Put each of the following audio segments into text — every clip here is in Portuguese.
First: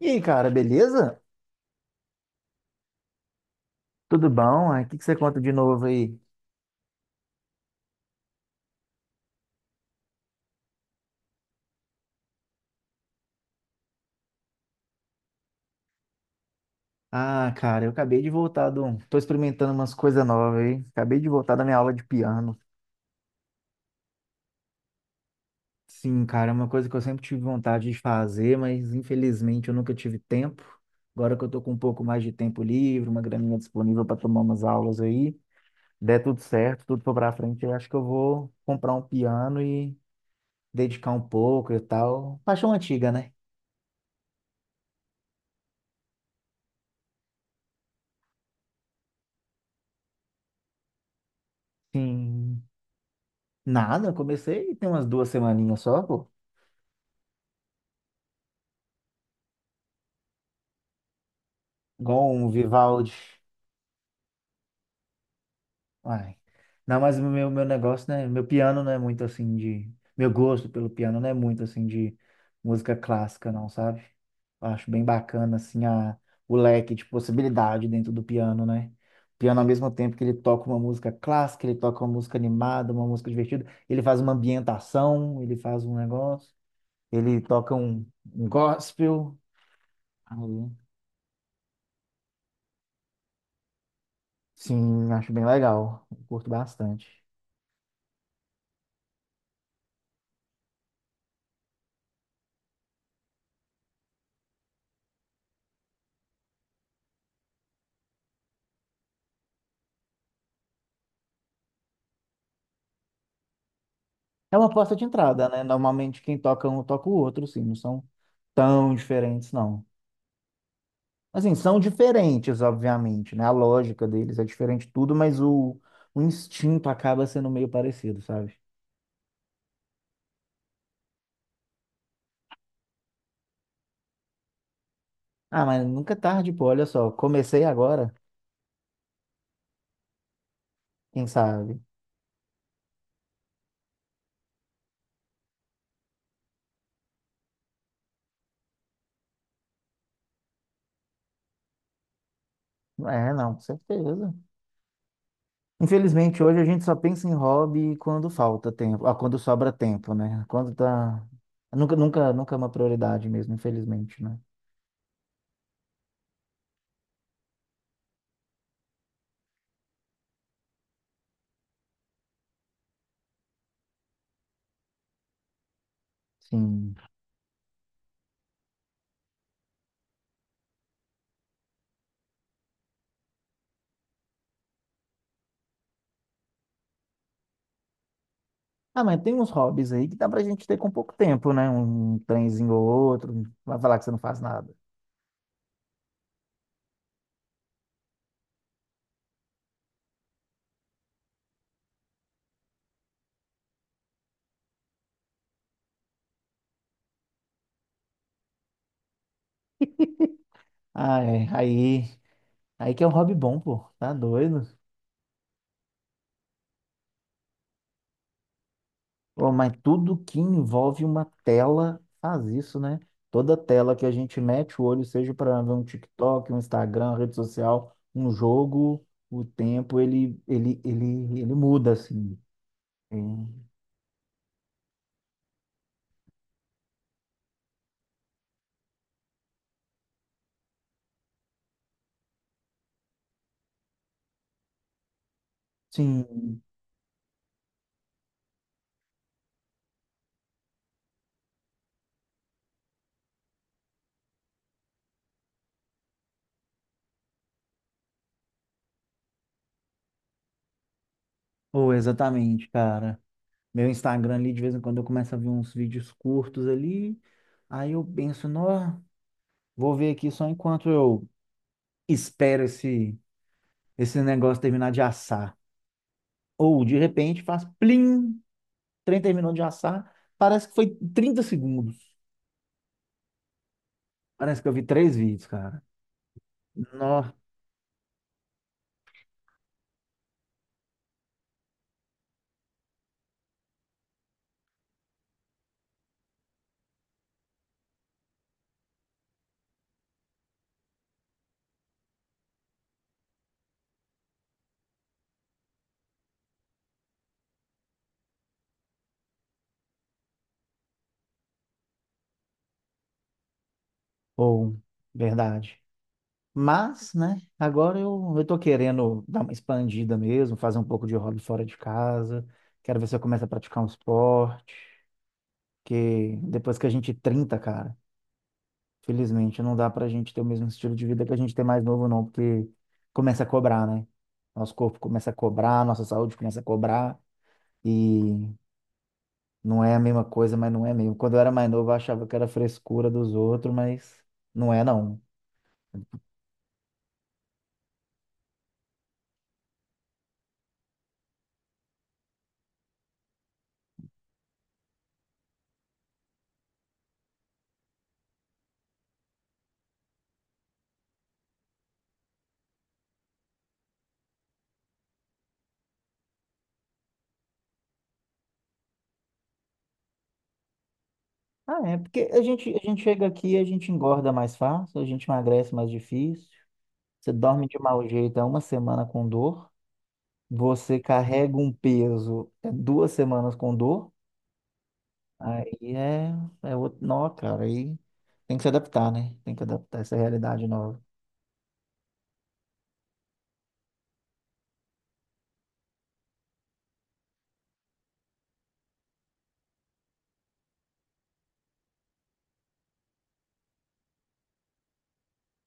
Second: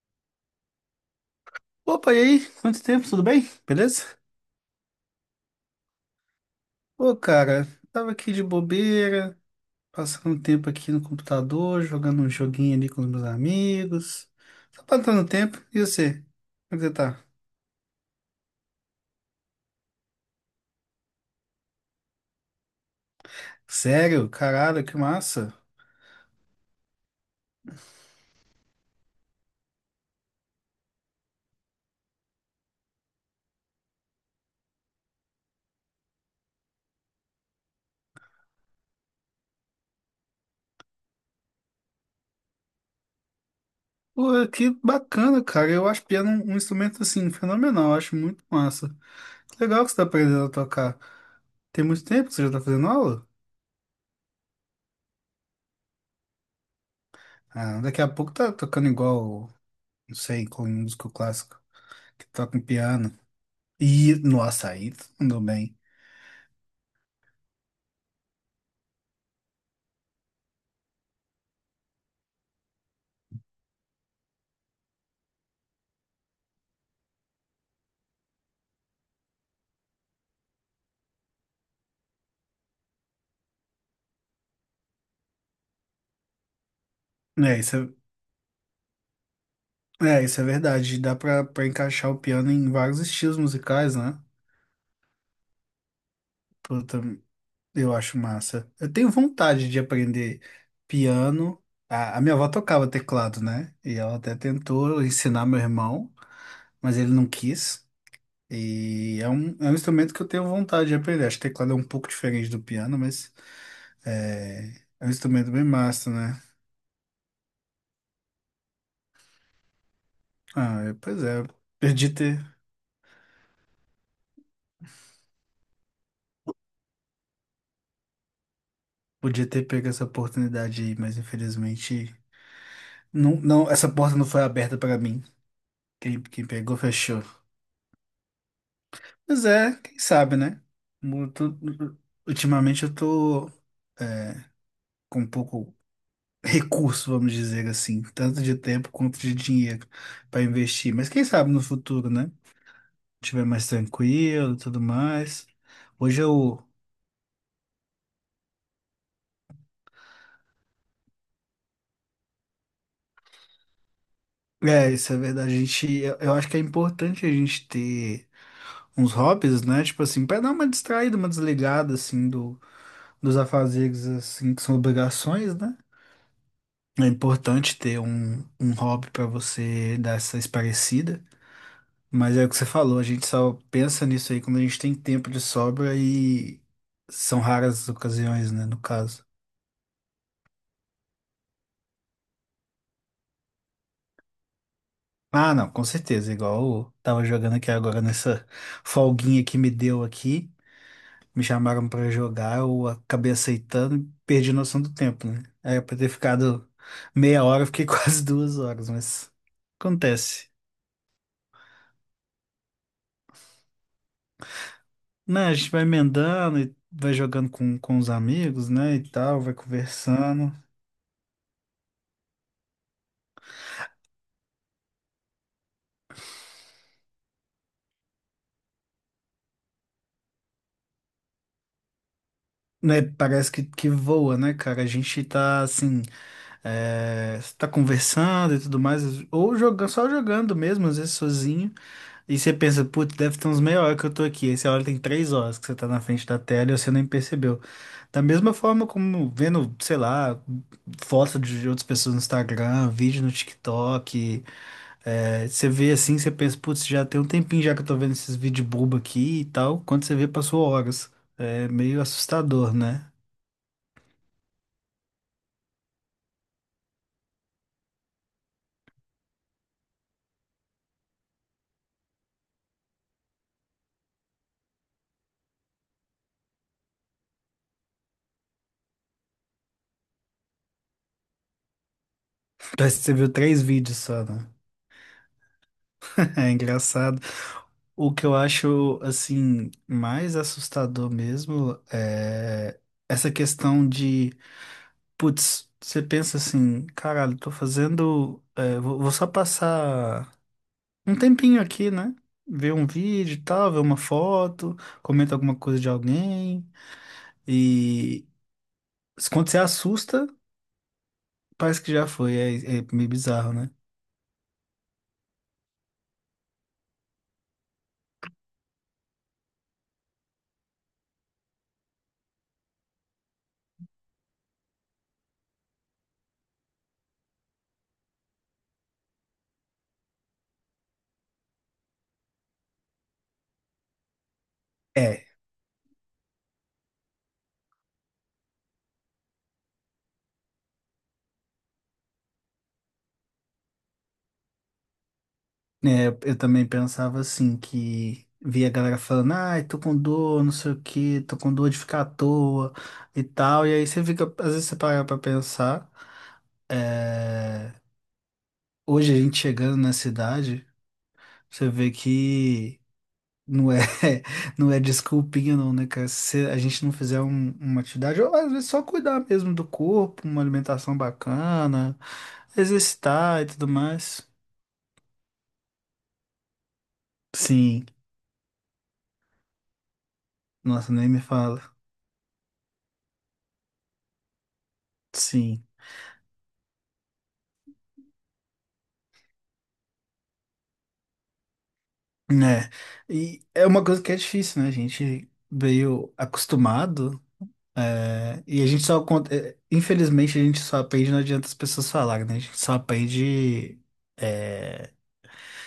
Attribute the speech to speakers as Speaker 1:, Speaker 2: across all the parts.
Speaker 1: E aí, cara, beleza?
Speaker 2: Opa, e aí? Quanto tempo? Tudo bem? Beleza?
Speaker 1: Tudo bom? Aí, o que que você conta de novo aí?
Speaker 2: Ô, cara, tava aqui de bobeira, passando um tempo aqui no computador, jogando um joguinho ali com os meus amigos. Só passando tempo. E você? Como é que você tá?
Speaker 1: Ah, cara, eu acabei de voltar. Tô experimentando umas coisas novas aí. Acabei de voltar da minha aula de piano.
Speaker 2: Sério? Caralho, que massa.
Speaker 1: Sim, cara, é uma coisa que eu sempre tive vontade de fazer, mas infelizmente eu nunca tive tempo. Agora que eu tô com um pouco mais de tempo livre, uma graninha disponível para tomar umas aulas aí, der tudo certo, tudo for pra frente, eu acho que eu vou comprar um piano e dedicar um pouco e tal. Paixão antiga, né?
Speaker 2: Pô, que bacana, cara. Eu acho piano um instrumento, assim, fenomenal. Eu acho muito massa. Que legal que você tá aprendendo a tocar. Tem muito tempo que você já tá
Speaker 1: Sim.
Speaker 2: fazendo aula?
Speaker 1: Nada, eu comecei tem umas 2 semaninhas só, pô.
Speaker 2: Ah, daqui a pouco tá tocando igual, não sei, com músico clássico, que
Speaker 1: Igual um
Speaker 2: toca um
Speaker 1: Vivaldi.
Speaker 2: piano. E no açaí, mandou bem.
Speaker 1: Ai. Não, mas o meu negócio, né? Meu piano não é muito assim de. Meu gosto pelo piano não é muito assim de música clássica, não, sabe? Eu acho bem bacana, assim, o leque de possibilidade dentro do piano, né? O piano, ao mesmo tempo que ele toca uma música clássica, ele toca uma música animada, uma música divertida, ele faz uma ambientação, ele faz um negócio, ele
Speaker 2: É,
Speaker 1: toca
Speaker 2: isso
Speaker 1: um gospel.
Speaker 2: é, é,
Speaker 1: Aí,
Speaker 2: isso é verdade. Dá pra encaixar o piano em vários estilos musicais, né?
Speaker 1: sim, acho bem legal. Curto
Speaker 2: Puta,
Speaker 1: bastante.
Speaker 2: eu acho massa. Eu tenho vontade de aprender piano. A minha avó tocava teclado, né? E ela até tentou ensinar meu irmão, mas ele não quis. E é um instrumento que eu tenho vontade de aprender. Acho que teclado é um pouco diferente do piano, mas
Speaker 1: É uma
Speaker 2: é,
Speaker 1: porta de
Speaker 2: é um
Speaker 1: entrada,
Speaker 2: instrumento
Speaker 1: né?
Speaker 2: bem massa,
Speaker 1: Normalmente quem
Speaker 2: né?
Speaker 1: toca um toca o outro, sim, não são tão diferentes, não.
Speaker 2: Ah, pois é.
Speaker 1: Assim, são
Speaker 2: Perdi ter.
Speaker 1: diferentes, obviamente, né? A lógica deles é diferente de tudo, mas o instinto acaba sendo meio parecido, sabe?
Speaker 2: Podia ter pego essa oportunidade aí, mas infelizmente. Não, não, essa porta não foi aberta para mim.
Speaker 1: Ah, mas nunca é
Speaker 2: Quem
Speaker 1: tarde, pô,
Speaker 2: pegou,
Speaker 1: olha só,
Speaker 2: fechou.
Speaker 1: comecei agora,
Speaker 2: Mas é, quem sabe, né?
Speaker 1: quem
Speaker 2: Mu- tu-
Speaker 1: sabe?
Speaker 2: Ultimamente eu tô é, com pouco recurso, vamos dizer assim, tanto de tempo quanto de dinheiro para investir. Mas quem sabe no futuro, né?
Speaker 1: É,
Speaker 2: Estiver
Speaker 1: não, com
Speaker 2: mais
Speaker 1: certeza.
Speaker 2: tranquilo e tudo mais. Hoje
Speaker 1: Infelizmente, hoje
Speaker 2: eu.
Speaker 1: a gente só pensa em hobby quando falta tempo, ah, quando sobra tempo, né? Quando tá... Nunca, nunca, nunca é uma prioridade mesmo, infelizmente, né?
Speaker 2: É, isso é verdade. Eu acho que é importante a gente ter. Uns hobbies, né? Tipo assim, pra dar uma distraída, uma desligada, assim, dos afazeres, assim, que são obrigações, né?
Speaker 1: Sim.
Speaker 2: É importante ter um hobby pra você dar essa esparecida. Mas é o que você falou, a gente só pensa nisso aí quando a gente tem tempo de sobra e são raras as ocasiões, né? No
Speaker 1: Ah, mas
Speaker 2: caso.
Speaker 1: tem uns hobbies aí que dá pra gente ter com pouco tempo, né? Um trenzinho ou outro, vai falar que você não faz nada.
Speaker 2: Ah, não, com certeza. Igual eu tava jogando aqui agora nessa folguinha que me deu aqui. Me chamaram pra jogar, eu acabei aceitando e perdi a noção do tempo, né? Era pra ter ficado meia hora, eu fiquei quase duas horas, mas acontece.
Speaker 1: Ah, é, aí, aí que é um hobby bom, pô, tá doido?
Speaker 2: Né, a gente vai emendando e vai jogando com os amigos, né, e tal,
Speaker 1: Pô,
Speaker 2: vai
Speaker 1: mas tudo que
Speaker 2: conversando.
Speaker 1: envolve uma tela faz isso, né? Toda tela que a gente mete o olho, seja para ver um TikTok, um Instagram, rede social, um jogo, o tempo, ele muda, assim.
Speaker 2: Né,
Speaker 1: É.
Speaker 2: parece que voa, né, cara? A gente tá assim, tá conversando e tudo mais, ou jogando, só jogando mesmo, às vezes sozinho. E você pensa, putz, deve ter uns meia hora que eu tô aqui. Aí você olha, tem três horas que você tá na frente
Speaker 1: Sim,
Speaker 2: da tela e você nem percebeu. Da mesma forma como vendo, sei lá, foto de outras pessoas no Instagram, vídeo no TikTok. Você vê assim, você pensa, putz, já tem um tempinho já que eu tô vendo esses vídeos bobo aqui e tal. Quando você vê, passou horas. É
Speaker 1: pô,
Speaker 2: meio
Speaker 1: exatamente,
Speaker 2: assustador, né?
Speaker 1: cara. Meu Instagram ali, de vez em quando eu começo a ver uns vídeos curtos ali. Aí eu penso, nó, vou ver aqui só enquanto eu espero esse negócio terminar de assar. Ou de repente faz plim, o trem terminou de assar. Parece que foi 30 segundos.
Speaker 2: Parece que você viu três vídeos só, né?
Speaker 1: Parece que eu vi três vídeos, cara.
Speaker 2: É engraçado.
Speaker 1: Nó,
Speaker 2: O que eu acho, assim, mais assustador mesmo é essa questão de, putz, você pensa assim, caralho, tô fazendo, vou só passar um tempinho aqui, né? Ver um vídeo e tal, ver uma foto, comenta alguma coisa de alguém e quando você assusta, parece que já foi, é meio bizarro, né?
Speaker 1: ou, verdade. Mas, né, agora eu tô querendo dar uma expandida mesmo, fazer um pouco de hobby fora de casa. Quero ver se eu começo a praticar um esporte. Porque depois que a gente 30, cara, felizmente não dá pra gente ter o mesmo estilo de vida que a gente tem mais novo, não, porque começa a cobrar, né? Nosso corpo
Speaker 2: é
Speaker 1: começa a cobrar, nossa saúde começa a cobrar, e não é a mesma coisa, mas não é mesmo. Quando eu era mais novo, eu achava que era frescura dos outros, mas não é, não.
Speaker 2: É, eu também pensava assim, que via a galera falando, ai, tô com dor, não sei o quê, tô com dor de ficar à toa e tal. E aí você fica, às vezes você para pra pensar, é, hoje a gente chegando na cidade, você vê que não é, não é desculpinha não, né, cara? Se a gente não fizer uma atividade, ou às vezes só cuidar mesmo do corpo, uma alimentação
Speaker 1: Ah, é,
Speaker 2: bacana,
Speaker 1: porque a gente chega
Speaker 2: exercitar e
Speaker 1: aqui, a
Speaker 2: tudo
Speaker 1: gente
Speaker 2: mais.
Speaker 1: engorda mais fácil, a gente emagrece mais difícil, você dorme de
Speaker 2: Sim,
Speaker 1: mau jeito, é uma semana com dor,
Speaker 2: nossa,
Speaker 1: você
Speaker 2: nem me
Speaker 1: carrega
Speaker 2: fala.
Speaker 1: um peso, é 2 semanas com dor.
Speaker 2: Sim.
Speaker 1: Aí é, é outro nó, cara. Aí tem que se adaptar, né? Tem que adaptar essa realidade nova.
Speaker 2: Né? E é uma coisa que é difícil, né? A gente veio acostumado, e a gente só, infelizmente, a gente só aprende, não adianta as pessoas falarem, né? A gente só aprende, é,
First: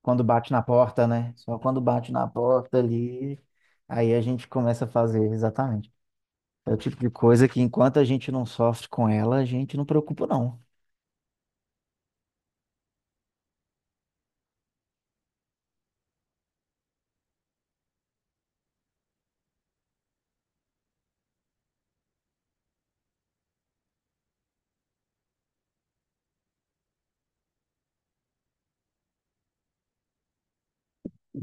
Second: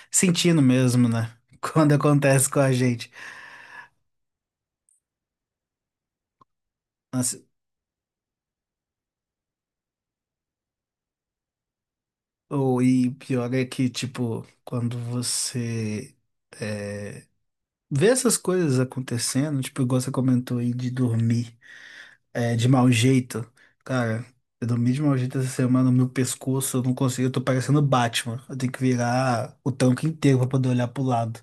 Speaker 1: Quando bate na
Speaker 2: sentindo
Speaker 1: porta,
Speaker 2: mesmo,
Speaker 1: né?
Speaker 2: né?
Speaker 1: Só quando
Speaker 2: Quando
Speaker 1: bate na
Speaker 2: acontece com a
Speaker 1: porta
Speaker 2: gente.
Speaker 1: ali, aí a gente começa a fazer, exatamente. É o tipo de
Speaker 2: Nossa,
Speaker 1: coisa que enquanto a gente não sofre com ela, a gente não preocupa, não.
Speaker 2: ou, e pior é que, tipo, quando você, é, vê essas coisas acontecendo, tipo, igual você comentou aí de dormir. De mau jeito. Cara, eu dormi de mau jeito essa semana, meu pescoço, eu não consigo, eu tô parecendo Batman. Eu tenho que virar o tanque inteiro pra poder olhar pro lado.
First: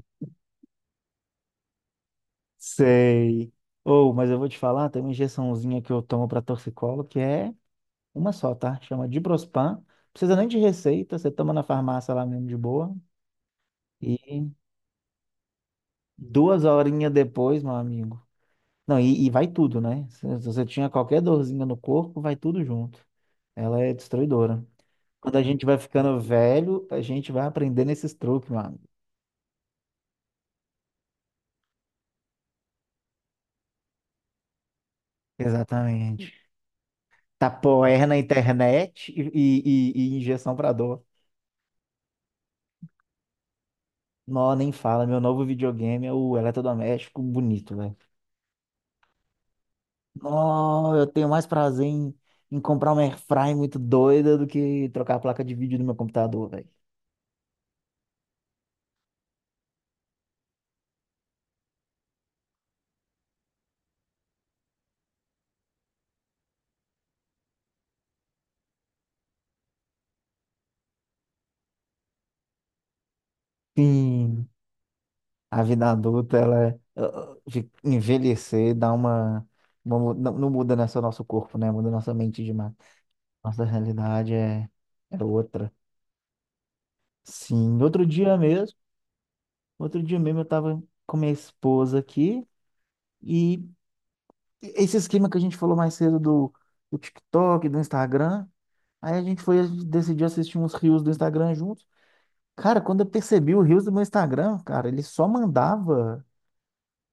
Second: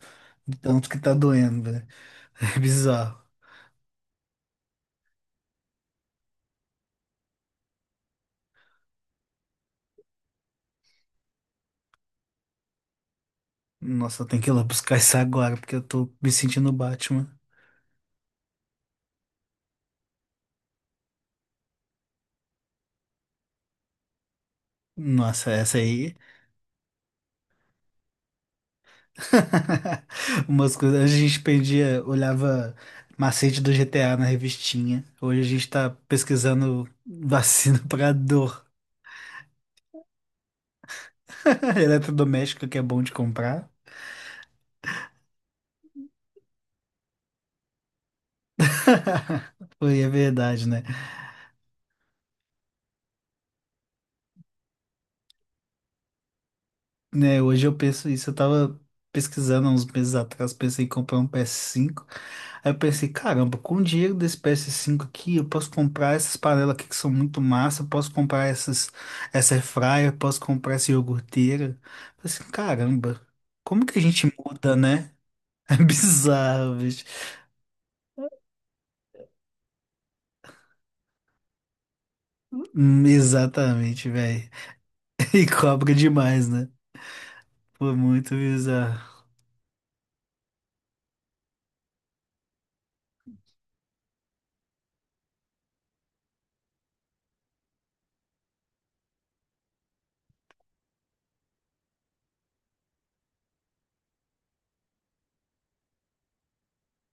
Speaker 2: De tanto que tá doendo, velho. É bizarro.
Speaker 1: Sei. Ou, mas eu vou te falar, tem uma injeçãozinha que eu tomo para torcicolo, que é uma só, tá? Chama Diprospan. Precisa nem de receita, você toma na farmácia lá mesmo de boa.
Speaker 2: Nossa, eu tenho que
Speaker 1: E
Speaker 2: ir lá buscar isso agora, porque eu tô me
Speaker 1: duas
Speaker 2: sentindo
Speaker 1: horinhas
Speaker 2: Batman.
Speaker 1: depois, meu amigo. Não, e vai tudo, né? Se você tinha qualquer dorzinha no corpo, vai tudo junto. Ela é destruidora. Quando a
Speaker 2: Nossa,
Speaker 1: gente vai
Speaker 2: essa aí.
Speaker 1: ficando velho, a gente vai aprendendo esses truques, mano.
Speaker 2: Umas coisas. Antes a gente perdia, olhava macete do GTA na revistinha. Hoje a gente tá
Speaker 1: Exatamente.
Speaker 2: pesquisando vacina
Speaker 1: Tapoer
Speaker 2: pra
Speaker 1: na
Speaker 2: dor
Speaker 1: internet e injeção pra dor.
Speaker 2: eletrodoméstico que é bom de comprar.
Speaker 1: Nó, nem fala. Meu novo videogame é o eletrodoméstico bonito, velho.
Speaker 2: Foi, é verdade, né?
Speaker 1: Nó, eu tenho mais prazer em comprar uma airfryer muito doida do que trocar a placa de vídeo do meu computador, velho.
Speaker 2: Né, hoje eu penso isso, eu tava pesquisando há uns meses atrás, pensei em comprar um PS5, aí eu pensei, caramba, com o dinheiro desse PS5 aqui, eu posso comprar essas panelas aqui que são muito massa, eu posso comprar essas, essa air fryer, eu posso comprar essa iogurteira. Eu pensei, caramba, como que a gente
Speaker 1: Sim.
Speaker 2: muda, né?
Speaker 1: A
Speaker 2: É
Speaker 1: vida adulta,
Speaker 2: bizarro, bicho.
Speaker 1: de envelhecer dá uma não, não muda né, só nosso corpo, né? Muda nossa mente demais. Nossa
Speaker 2: Exatamente,
Speaker 1: realidade
Speaker 2: velho.
Speaker 1: é
Speaker 2: E
Speaker 1: outra.
Speaker 2: cobra demais, né?
Speaker 1: Sim,
Speaker 2: Foi
Speaker 1: outro dia
Speaker 2: muito
Speaker 1: mesmo,
Speaker 2: bizarro.
Speaker 1: outro dia mesmo eu tava com minha esposa aqui e esse esquema que a gente falou mais cedo do TikTok, do Instagram, aí a gente foi decidir assistir uns reels do Instagram juntos. Cara, quando eu percebi o reels do meu Instagram, cara, ele só mandava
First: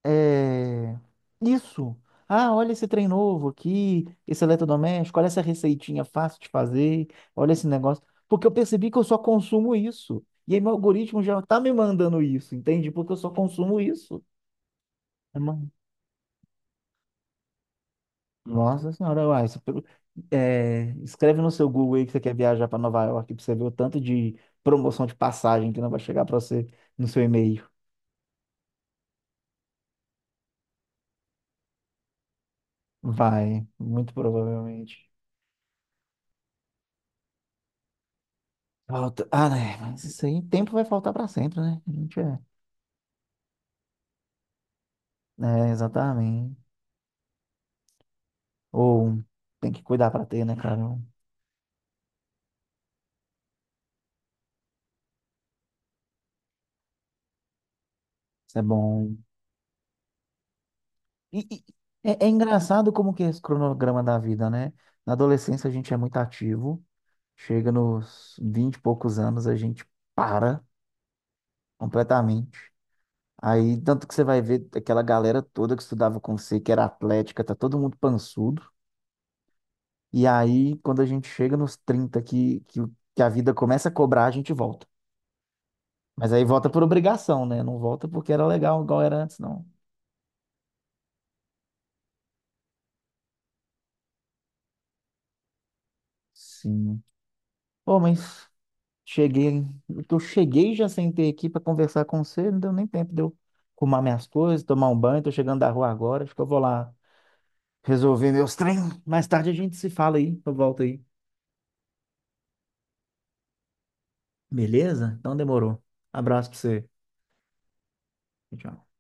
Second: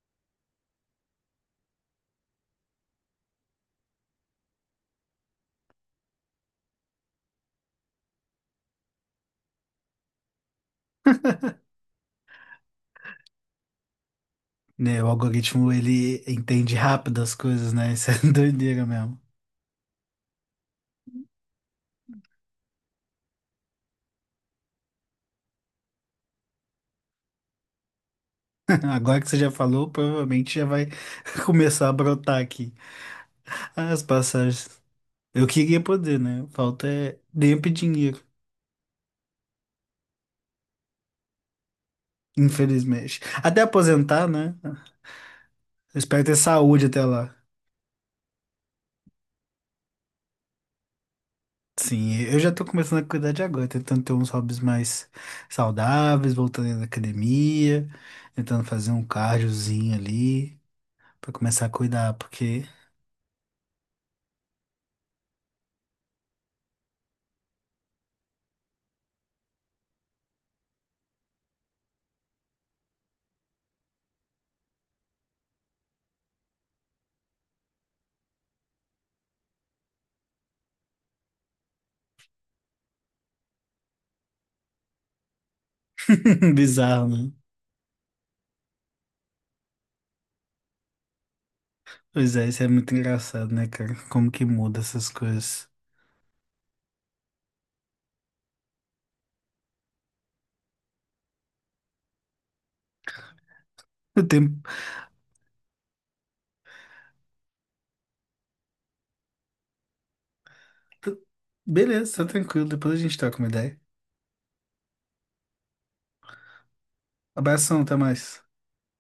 Speaker 1: é, isso. Ah, olha esse trem novo aqui, esse eletrodoméstico, olha essa receitinha fácil de fazer, olha esse negócio. Porque eu percebi que eu só consumo isso. E aí meu algoritmo já tá me mandando isso, entende? Porque eu só consumo isso.
Speaker 2: Né, o
Speaker 1: É, mano.
Speaker 2: algoritmo ele entende rápido as coisas, né? Isso é doideira
Speaker 1: Nossa
Speaker 2: mesmo.
Speaker 1: senhora, uai, isso, escreve no seu Google aí que você quer viajar para Nova York, pra você ver o tanto de promoção de passagem que não vai chegar para você no seu e-mail.
Speaker 2: Agora que você já falou, provavelmente já vai começar a brotar aqui
Speaker 1: Vai,
Speaker 2: as
Speaker 1: muito
Speaker 2: passagens.
Speaker 1: provavelmente.
Speaker 2: Eu queria poder, né? Falta é tempo e dinheiro,
Speaker 1: Falta... Ah, né? Mas isso aí, tempo vai faltar pra sempre, né? A gente é.
Speaker 2: infelizmente. Até aposentar, né?
Speaker 1: É,
Speaker 2: Eu espero ter
Speaker 1: exatamente.
Speaker 2: saúde até lá.
Speaker 1: Ou tem que cuidar pra ter, né, cara?
Speaker 2: Sim, eu já tô começando a cuidar de agora, tentando ter uns hobbies mais saudáveis, voltando na academia,
Speaker 1: Isso é
Speaker 2: tentando fazer um
Speaker 1: bom.
Speaker 2: cardiozinho ali, pra
Speaker 1: E, e-
Speaker 2: começar a cuidar,
Speaker 1: é
Speaker 2: porque
Speaker 1: engraçado como que é esse cronograma da vida, né? Na adolescência a gente é muito ativo. Chega nos 20 e poucos anos, a gente para completamente. Aí, tanto que você vai ver aquela galera toda que estudava com você, que era atlética, tá todo mundo pançudo. E aí, quando a gente chega nos 30 que a vida começa a cobrar, a gente volta. Mas aí volta por
Speaker 2: bizarro, né.
Speaker 1: obrigação, né? Não volta porque era legal igual era antes, não.
Speaker 2: Pois é, isso é muito engraçado, né, cara? Como que muda essas coisas.
Speaker 1: Sim. Pô, mas cheguei. Eu cheguei já sentei aqui pra conversar com você, não deu nem tempo de eu arrumar
Speaker 2: O
Speaker 1: minhas
Speaker 2: tempo.
Speaker 1: coisas, tomar um banho. Tô chegando da rua agora, acho que eu vou lá resolver meus trem. Mais tarde a gente se fala aí, eu volto aí.
Speaker 2: Beleza, tá tranquilo. Depois a gente troca uma ideia.
Speaker 1: Beleza? Então demorou. Abraço pra você.
Speaker 2: Abração, até mais.
Speaker 1: Tchau.